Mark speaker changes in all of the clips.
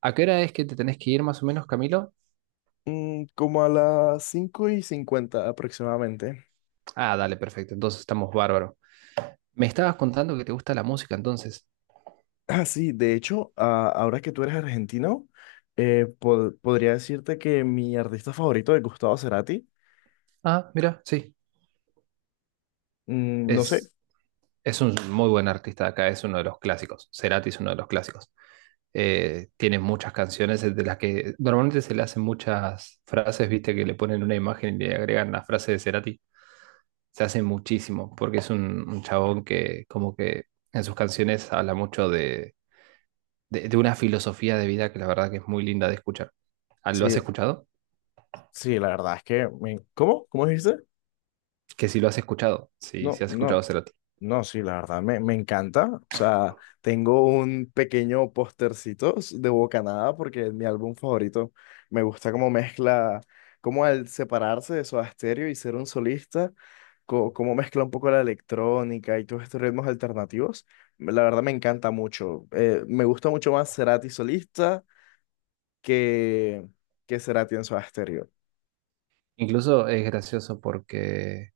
Speaker 1: ¿A qué hora es que te tenés que ir más o menos, Camilo?
Speaker 2: Como a las 5 y 50 aproximadamente.
Speaker 1: Ah, dale, perfecto. Entonces estamos bárbaro. Me estabas contando que te gusta la música, entonces.
Speaker 2: Ah, sí, de hecho, ahora que tú eres argentino, podría decirte que mi artista favorito es Gustavo Cerati.
Speaker 1: Ah, mira, sí.
Speaker 2: Mm, no sé,
Speaker 1: Es, es un muy buen artista de acá, es uno de los clásicos. Cerati es uno de los clásicos. Tiene muchas canciones de las que normalmente se le hacen muchas frases, viste, que le ponen una imagen y le agregan la frase de Cerati. Se hace muchísimo, porque es un chabón que como que en sus canciones habla mucho de de una filosofía de vida que la verdad que es muy linda de escuchar. Ah, ¿lo has
Speaker 2: sí,
Speaker 1: escuchado?
Speaker 2: sí, la verdad es que ¿Cómo? ¿Cómo dijiste?
Speaker 1: Que si lo has escuchado,
Speaker 2: No,
Speaker 1: si has
Speaker 2: no,
Speaker 1: escuchado Cerati.
Speaker 2: no, sí, la verdad, me encanta. O sea, tengo un pequeño postercito de Bocanada porque es mi álbum favorito. Me gusta cómo mezcla, cómo al separarse de Soda Stereo y ser un solista, cómo mezcla un poco la electrónica y todos estos ritmos alternativos. La verdad, me encanta mucho. Me gusta mucho más Cerati solista que, que Cerati en Soda Stereo.
Speaker 1: Incluso es gracioso porque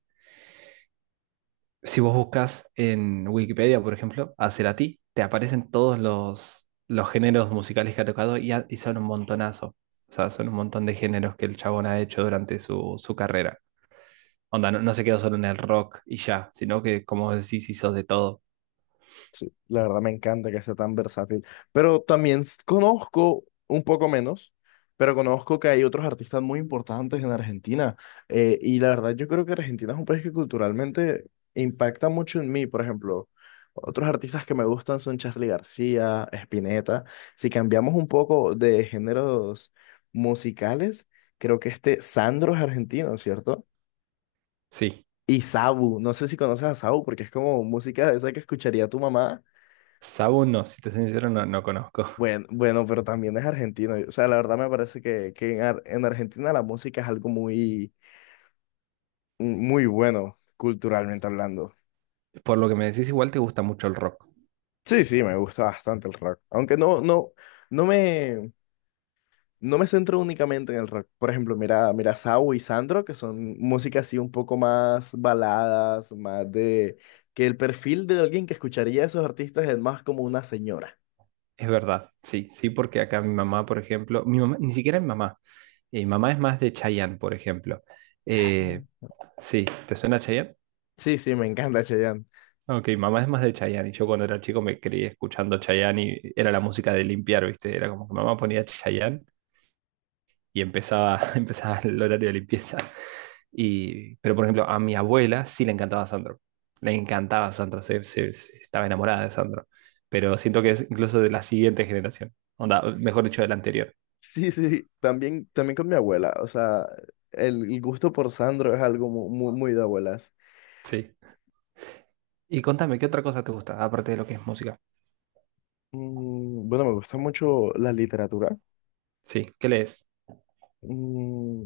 Speaker 1: si vos buscas en Wikipedia, por ejemplo, a Cerati, te aparecen todos los géneros musicales que ha tocado y son un montonazo. O sea, son un montón de géneros que el chabón ha hecho durante su carrera. Onda, no, no se quedó solo en el rock y ya, sino que, como vos decís, hizo de todo.
Speaker 2: La verdad me encanta que sea tan versátil. Pero también conozco un poco menos, pero conozco que hay otros artistas muy importantes en Argentina. Y la verdad yo creo que Argentina es un país que culturalmente impacta mucho en mí. Por ejemplo, otros artistas que me gustan son Charly García, Spinetta. Si cambiamos un poco de géneros musicales, creo que este Sandro es argentino, ¿cierto?
Speaker 1: Sí,
Speaker 2: Y Sabu, no sé si conoces a Sabu porque es como música de esa que escucharía tu mamá.
Speaker 1: Sabu no, si te soy sincero, no, no conozco.
Speaker 2: Bueno, pero también es argentino. O sea, la verdad me parece que, que en Argentina la música es algo muy, muy bueno, culturalmente hablando.
Speaker 1: Por lo que me decís, igual te gusta mucho el rock.
Speaker 2: Sí, sí, me gusta bastante el rock. Aunque no me, no me centro únicamente en el rock. Por ejemplo, mira Sau y Sandro, que son música así un poco más baladas, más de que el perfil de alguien que escucharía a esos artistas es más como una señora.
Speaker 1: Es verdad, sí, sí, porque acá mi mamá, por ejemplo, mi mamá, ni siquiera mi mamá es más de Chayanne, por ejemplo. Eh,
Speaker 2: Chayanne.
Speaker 1: sí, ¿te suena Chayanne?
Speaker 2: Sí, sí, me encanta Chayanne.
Speaker 1: Ok, mi mamá es más de Chayanne y yo cuando era chico me creí escuchando Chayanne y era la música de limpiar, ¿viste? Era como que mamá ponía Chayanne y empezaba, empezaba el horario de limpieza. Y, pero, por ejemplo, a mi abuela sí le encantaba Sandro. Le encantaba Sandro, estaba enamorada de Sandro. Pero siento que es incluso de la siguiente generación. Onda, mejor dicho, de la anterior.
Speaker 2: Sí, sí, también, también con mi abuela. O sea, el gusto por Sandro es algo muy, de abuelas.
Speaker 1: Sí. Y contame, ¿qué otra cosa te gusta, aparte de lo que es música?
Speaker 2: Bueno, me gusta mucho la literatura.
Speaker 1: Sí, ¿qué lees?
Speaker 2: Mm,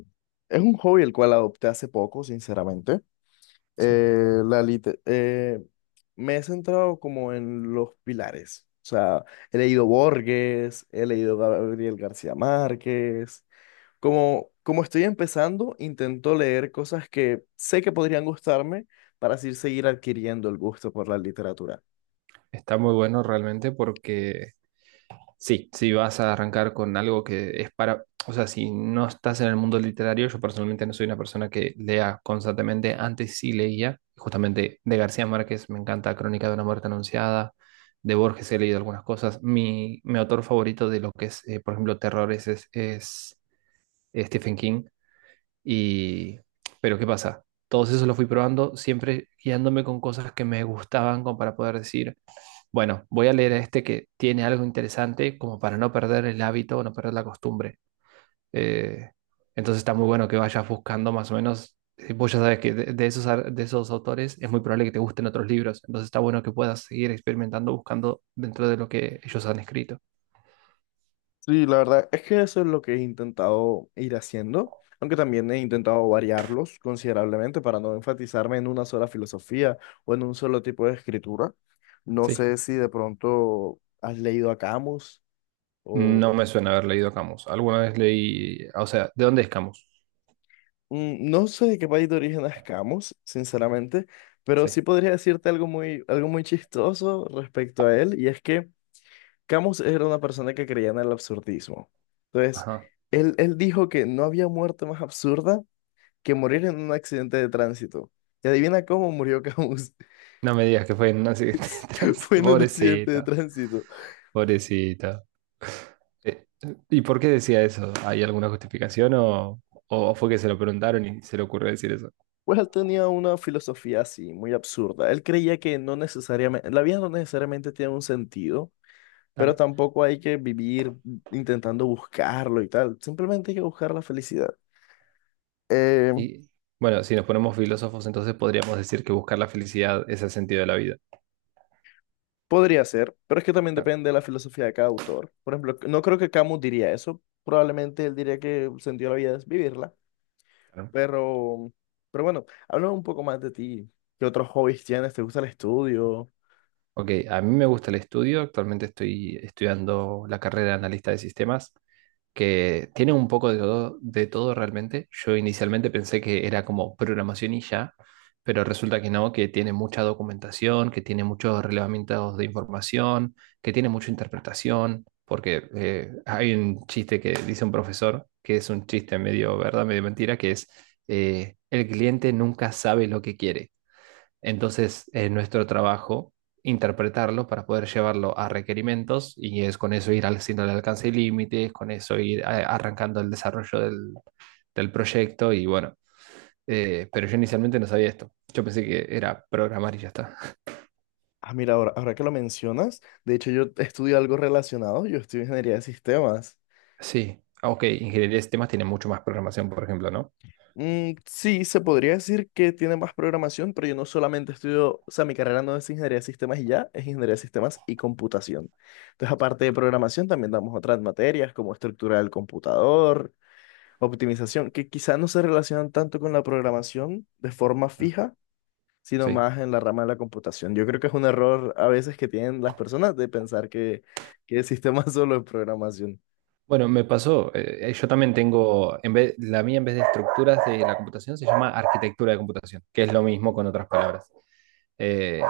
Speaker 2: es un hobby el cual adopté hace poco, sinceramente.
Speaker 1: Sí.
Speaker 2: Eh, la lite- eh, Me he centrado como en los pilares. O sea, he leído Borges, he leído Gabriel García Márquez. Como estoy empezando, intento leer cosas que sé que podrían gustarme para así seguir adquiriendo el gusto por la literatura.
Speaker 1: Está muy bueno realmente porque sí, si vas a arrancar con algo que es para, o sea, si no estás en el mundo literario, yo personalmente no soy una persona que lea constantemente, antes sí leía, justamente de García Márquez me encanta Crónica de una muerte anunciada, de Borges he leído algunas cosas, mi autor favorito de lo que es, por ejemplo, terrores es Stephen King, y, pero ¿qué pasa? Todos esos los fui probando, siempre guiándome con cosas que me gustaban como para poder decir bueno, voy a leer este que tiene algo interesante como para no perder el hábito o no perder la costumbre. Eh, entonces está muy bueno que vayas buscando más o menos. Vos ya sabes que de, de esos autores es muy probable que te gusten otros libros. Entonces está bueno que puedas seguir experimentando buscando dentro de lo que ellos han escrito.
Speaker 2: Sí, la verdad es que eso es lo que he intentado ir haciendo, aunque también he intentado variarlos considerablemente para no enfatizarme en una sola filosofía o en un solo tipo de escritura. No
Speaker 1: Sí.
Speaker 2: sé si de pronto has leído a Camus
Speaker 1: No
Speaker 2: o...
Speaker 1: me suena haber leído Camus. Alguna vez leí, o sea, ¿de dónde es Camus?
Speaker 2: No sé de qué país de origen es Camus, sinceramente, pero sí
Speaker 1: Sí.
Speaker 2: podría decirte algo muy chistoso respecto a él, y es que Camus era una persona que creía en el absurdismo. Entonces,
Speaker 1: Ajá.
Speaker 2: él dijo que no había muerte más absurda que morir en un accidente de tránsito. Y adivina cómo murió Camus.
Speaker 1: No me digas que fue en un accidente de
Speaker 2: Fue
Speaker 1: tránsito.
Speaker 2: en un accidente de
Speaker 1: Pobrecita,
Speaker 2: tránsito.
Speaker 1: pobrecita. Eh, ¿Y por qué decía eso? ¿Hay alguna justificación o fue que se lo preguntaron y se le ocurrió decir eso?
Speaker 2: Pues él tenía una filosofía así, muy absurda. Él creía que no necesariamente, la vida no necesariamente tiene un sentido, pero
Speaker 1: Claro.
Speaker 2: tampoco hay que vivir intentando buscarlo y tal. Simplemente hay que buscar la felicidad. Eh,
Speaker 1: Y bueno, si nos ponemos filósofos, entonces podríamos decir que buscar la felicidad es el sentido de la vida.
Speaker 2: Podría ser, pero es que también
Speaker 1: Claro,
Speaker 2: depende de la filosofía de cada autor. Por ejemplo, no creo que Camus diría eso. Probablemente él diría que el sentido de la vida es vivirla.
Speaker 1: claro.
Speaker 2: Pero, pero bueno, háblame un poco más de ti. ¿Qué otros hobbies tienes? ¿Te gusta el estudio?
Speaker 1: Ok, a mí me gusta el estudio, actualmente estoy estudiando la carrera de analista de sistemas que tiene un poco de todo realmente. Yo inicialmente pensé que era como programación y ya, pero resulta que no, que tiene mucha documentación, que tiene muchos relevamientos de información, que tiene mucha interpretación, porque hay un chiste que dice un profesor, que es un chiste medio verdad, medio mentira, que es el cliente nunca sabe lo que quiere. Entonces, nuestro trabajo, interpretarlo para poder llevarlo a requerimientos y es con eso ir haciendo el alcance y límites, con eso ir arrancando el desarrollo del proyecto y bueno, pero yo inicialmente no sabía esto. Yo pensé que era programar y ya está.
Speaker 2: Ah, mira, ahora, ahora que lo mencionas, de hecho yo estudio algo relacionado. Yo estudio ingeniería de sistemas.
Speaker 1: Sí, ah, ok, ingeniería de sistemas tiene mucho más programación, por ejemplo, ¿no?
Speaker 2: Sí, se podría decir que tiene más programación, pero yo no solamente estudio, o sea, mi carrera no es ingeniería de sistemas y ya, es ingeniería de sistemas y computación. Entonces, aparte de programación, también damos otras materias como estructura del computador, optimización, que quizás no se relacionan tanto con la programación de forma
Speaker 1: Ah,
Speaker 2: fija, sino
Speaker 1: sí.
Speaker 2: más en la rama de la computación. Yo creo que es un error a veces que tienen las personas de pensar que el sistema solo es programación.
Speaker 1: Bueno, me pasó, yo también tengo, en vez, la mía en vez de estructuras de la computación se llama arquitectura de computación, que es lo mismo con otras palabras. Eh,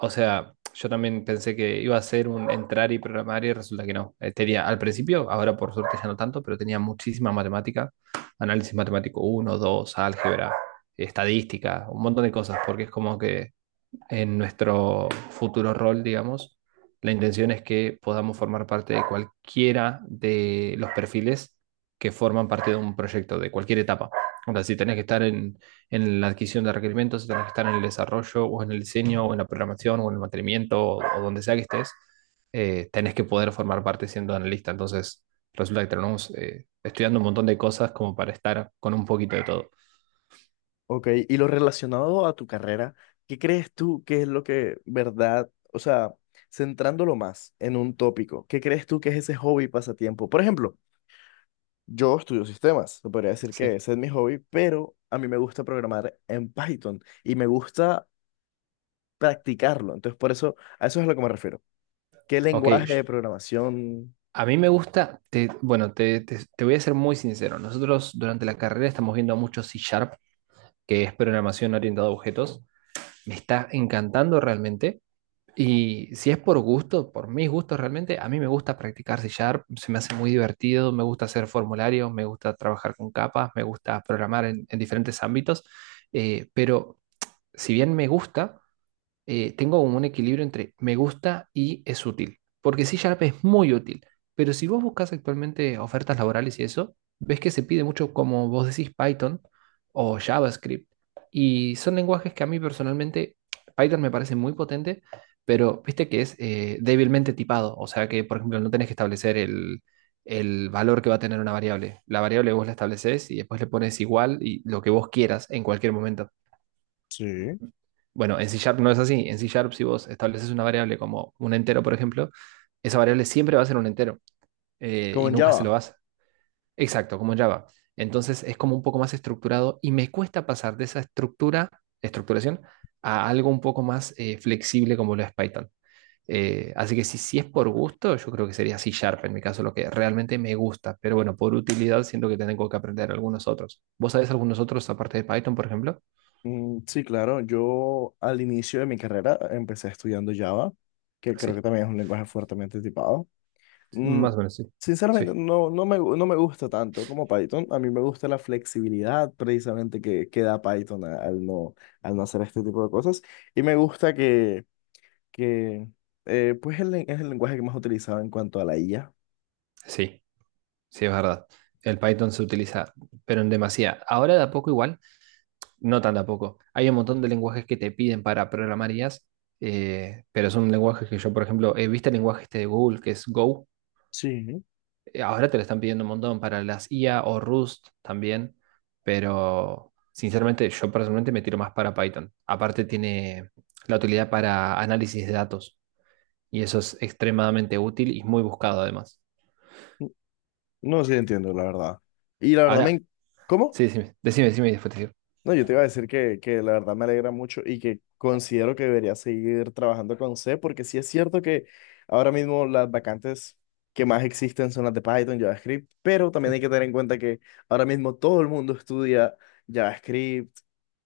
Speaker 1: O sea, yo también pensé que iba a ser un entrar y programar y resulta que no. Tenía al principio, ahora por suerte ya no tanto, pero tenía muchísima matemática, análisis matemático uno, 2, álgebra, estadística, un montón de cosas, porque es como que en nuestro futuro rol, digamos. La intención es que podamos formar parte de cualquiera de los perfiles que forman parte de un proyecto, de cualquier etapa. O sea, si tenés que estar en la adquisición de requerimientos, si tenés que estar en el desarrollo, o en el diseño, o en la programación, o en el mantenimiento, o donde sea que estés, tenés que poder formar parte siendo analista. Entonces, resulta que tenemos estudiando un montón de cosas como para estar con un poquito de todo.
Speaker 2: Ok, y lo relacionado a tu carrera, ¿qué crees tú que es lo que, verdad, o sea, centrándolo más en un tópico, ¿qué crees tú que es ese hobby pasatiempo? Por ejemplo, yo estudio sistemas, se podría decir que
Speaker 1: Sí.
Speaker 2: ese es mi hobby, pero a mí me gusta programar en Python y me gusta practicarlo, entonces por eso, a eso es a lo que me refiero. ¿Qué
Speaker 1: Ok,
Speaker 2: lenguaje de programación?
Speaker 1: a mí me gusta, bueno, te voy a ser muy sincero. Nosotros durante la carrera estamos viendo mucho C Sharp, que es programación orientada a objetos. Me está encantando realmente. Y si es por gusto, por mis gustos realmente, a mí me gusta practicar C Sharp, se me hace muy divertido, me gusta hacer formularios, me gusta trabajar con capas, me gusta programar en diferentes ámbitos. Pero si bien me gusta, tengo como un equilibrio entre me gusta y es útil. Porque C Sharp es muy útil, pero si vos buscas actualmente ofertas laborales y eso, ves que se pide mucho, como vos decís, Python o JavaScript. Y son lenguajes que a mí personalmente, Python me parece muy potente, pero viste que es débilmente tipado. O sea que, por ejemplo, no tenés que establecer el valor que va a tener una variable. La variable vos la estableces y después le pones igual y lo que vos quieras en cualquier momento.
Speaker 2: Sí.
Speaker 1: Bueno, en C Sharp no es así. En C Sharp, si vos estableces una variable como un entero, por ejemplo, esa variable siempre va a ser un entero
Speaker 2: ¿Como
Speaker 1: y
Speaker 2: en
Speaker 1: nunca se lo
Speaker 2: Java?
Speaker 1: vas. Exacto, como en Java. Entonces es como un poco más estructurado y me cuesta pasar de esa estructura, estructuración, a algo un poco más flexible como lo es Python. Así que si es por gusto, yo creo que sería C Sharp en mi caso, lo que realmente me gusta. Pero bueno, por utilidad siento que tengo que aprender algunos otros. ¿Vos sabés algunos otros aparte de Python, por ejemplo?
Speaker 2: Sí, claro, yo al inicio de mi carrera empecé estudiando Java, que creo que
Speaker 1: Sí,
Speaker 2: también es un lenguaje fuertemente tipado. Mm,
Speaker 1: más o menos sí. Sí,
Speaker 2: Sinceramente, no me gusta tanto como Python. A mí me gusta la flexibilidad precisamente que da Python al no hacer este tipo de cosas. Y me gusta que, que pues es el lenguaje que más utilizado en cuanto a la IA.
Speaker 1: sí. Sí, es verdad. El Python se utiliza, pero en demasía. Ahora de a poco igual, no tan de a poco. Hay un montón de lenguajes que te piden para programar IAs, pero son lenguajes que yo, por ejemplo, he visto el lenguaje este de Google, que es Go.
Speaker 2: Sí.
Speaker 1: Ahora te lo están pidiendo un montón para las IA o Rust también, pero sinceramente yo personalmente me tiro más para Python. Aparte tiene la utilidad para análisis de datos y eso es extremadamente útil y muy buscado además.
Speaker 2: No, sí entiendo, la verdad. Y la verdad,
Speaker 1: Ahora,
Speaker 2: ¿Cómo?
Speaker 1: sí, decime, decime, decime y después te digo.
Speaker 2: No, yo te iba a decir que la verdad me alegra mucho y que considero que debería seguir trabajando con C, porque sí es cierto que ahora mismo las vacantes que más existen son las de Python, JavaScript, pero
Speaker 1: Sí.
Speaker 2: también hay que tener en cuenta que ahora mismo todo el mundo estudia JavaScript,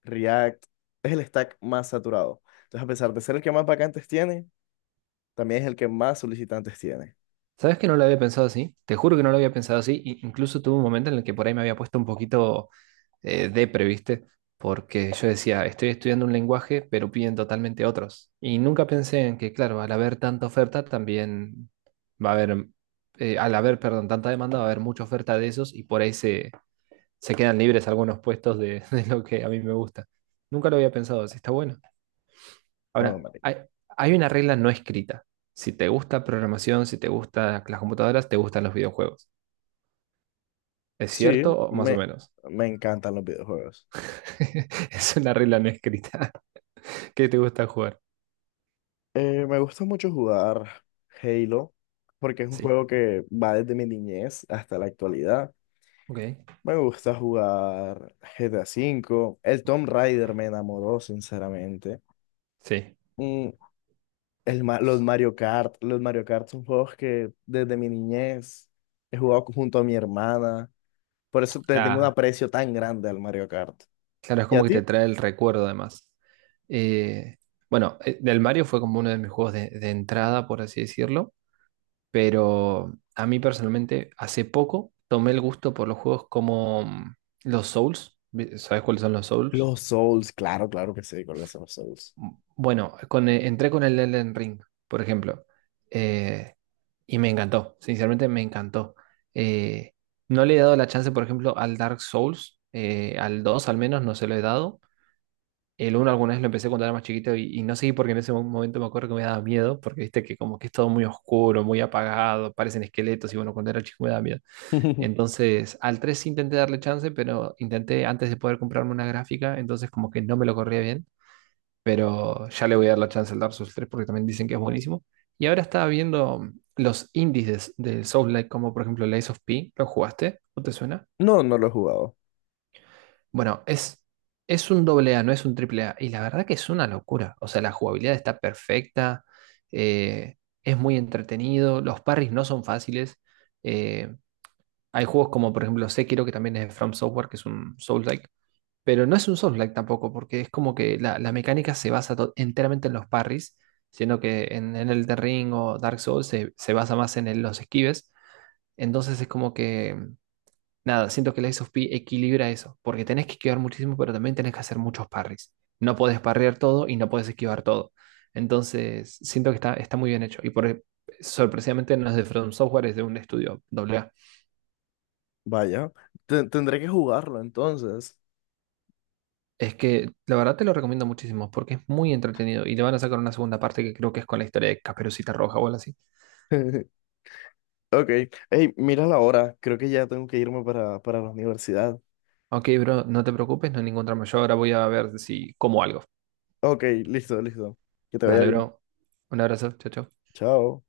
Speaker 2: React, es el stack más saturado. Entonces, a pesar de ser el que más vacantes tiene, también es el que más solicitantes tiene.
Speaker 1: ¿Sabes que no lo había pensado así? Te juro que no lo había pensado así. Incluso tuve un momento en el que por ahí me había puesto un poquito depre, ¿viste? Porque yo decía, estoy estudiando un lenguaje, pero piden totalmente otros. Y nunca pensé en que, claro, al haber tanta oferta, también va a haber, al haber, perdón, tanta demanda, va a haber mucha oferta de esos y por ahí se, se quedan libres algunos puestos de, de lo que a mí me gusta. Nunca lo había pensado así, está bueno.
Speaker 2: Oh,
Speaker 1: Ahora,
Speaker 2: marica.
Speaker 1: hay una regla no escrita. Si te gusta programación, si te gustan las computadoras, te gustan los videojuegos. ¿Es
Speaker 2: Sí,
Speaker 1: cierto o más o
Speaker 2: me,
Speaker 1: menos?
Speaker 2: me encantan los videojuegos.
Speaker 1: Es una regla no escrita. ¿Qué te gusta jugar?
Speaker 2: Me gusta mucho jugar Halo porque es un
Speaker 1: Sí.
Speaker 2: juego que va desde mi niñez hasta la actualidad.
Speaker 1: Ok.
Speaker 2: Me gusta jugar GTA V. El Tomb Raider me enamoró, sinceramente.
Speaker 1: Sí.
Speaker 2: Mm, los Mario Kart. Los Mario Kart son juegos que desde mi niñez he jugado junto a mi hermana. Por eso te tengo un
Speaker 1: La-
Speaker 2: aprecio tan grande al Mario Kart.
Speaker 1: Claro, es
Speaker 2: ¿Y a
Speaker 1: como que
Speaker 2: ti?
Speaker 1: te trae el recuerdo además. Eh, bueno, del Mario fue como uno de mis juegos de entrada, por así decirlo, pero a mí personalmente hace poco tomé el gusto por los juegos como los Souls. ¿Sabes cuáles son los Souls?
Speaker 2: Los Souls, claro, claro que sí, con los Souls.
Speaker 1: Bueno, entré con el Elden Ring, por ejemplo, eh, y me encantó, sinceramente me encantó. Eh, no le he dado la chance, por ejemplo, al Dark Souls, al 2, al menos, no se lo he dado. El uno, alguna vez lo empecé cuando era más chiquito y no seguí porque en ese momento me acuerdo que me daba miedo, porque viste que como que es todo muy oscuro, muy apagado, parecen esqueletos y bueno, cuando era chico me daba miedo. Entonces, al 3 intenté darle chance, pero intenté antes de poder comprarme una gráfica, entonces como que no me lo corría bien pero ya le voy a dar la chance al Dark Souls 3 porque también dicen que es buenísimo. Y ahora estaba viendo los índices del Souls-like, como por ejemplo el Ace of P, ¿lo jugaste? ¿No te suena?
Speaker 2: No, no lo he jugado.
Speaker 1: Bueno, es un doble A, no es un triple A. Y la verdad que es una locura. O sea, la jugabilidad está perfecta, eh, es muy entretenido, los parries no son fáciles. eh, Hay juegos como por ejemplo Sekiro, que también es de From Software, que es un Souls-like, pero no es un Souls-like tampoco, porque es como que la mecánica se basa enteramente en los parries, siendo que en Elden Ring o Dark Souls se basa más en los esquives. Entonces es como que, nada, siento que el Ace of P equilibra eso, porque tenés que esquivar muchísimo, pero también tenés que hacer muchos parries. No podés parrear todo y no podés esquivar todo. Entonces siento que está, está muy bien hecho. Y por, sorpresivamente no es de From Software, es de un estudio AA.
Speaker 2: Vaya, tendré que jugarlo entonces.
Speaker 1: Es que la verdad te lo recomiendo muchísimo porque es muy entretenido y le van a sacar una segunda parte que creo que es con la historia de Caperucita Roja o algo así.
Speaker 2: Ok, hey, mira la hora, creo que ya tengo que irme para la universidad.
Speaker 1: Ok, bro, no te preocupes, no hay ningún drama. Yo ahora voy a ver si como algo.
Speaker 2: Ok, listo, listo. Que te vaya
Speaker 1: Dale,
Speaker 2: bien.
Speaker 1: bro. Un abrazo, chao, chao.
Speaker 2: Chao.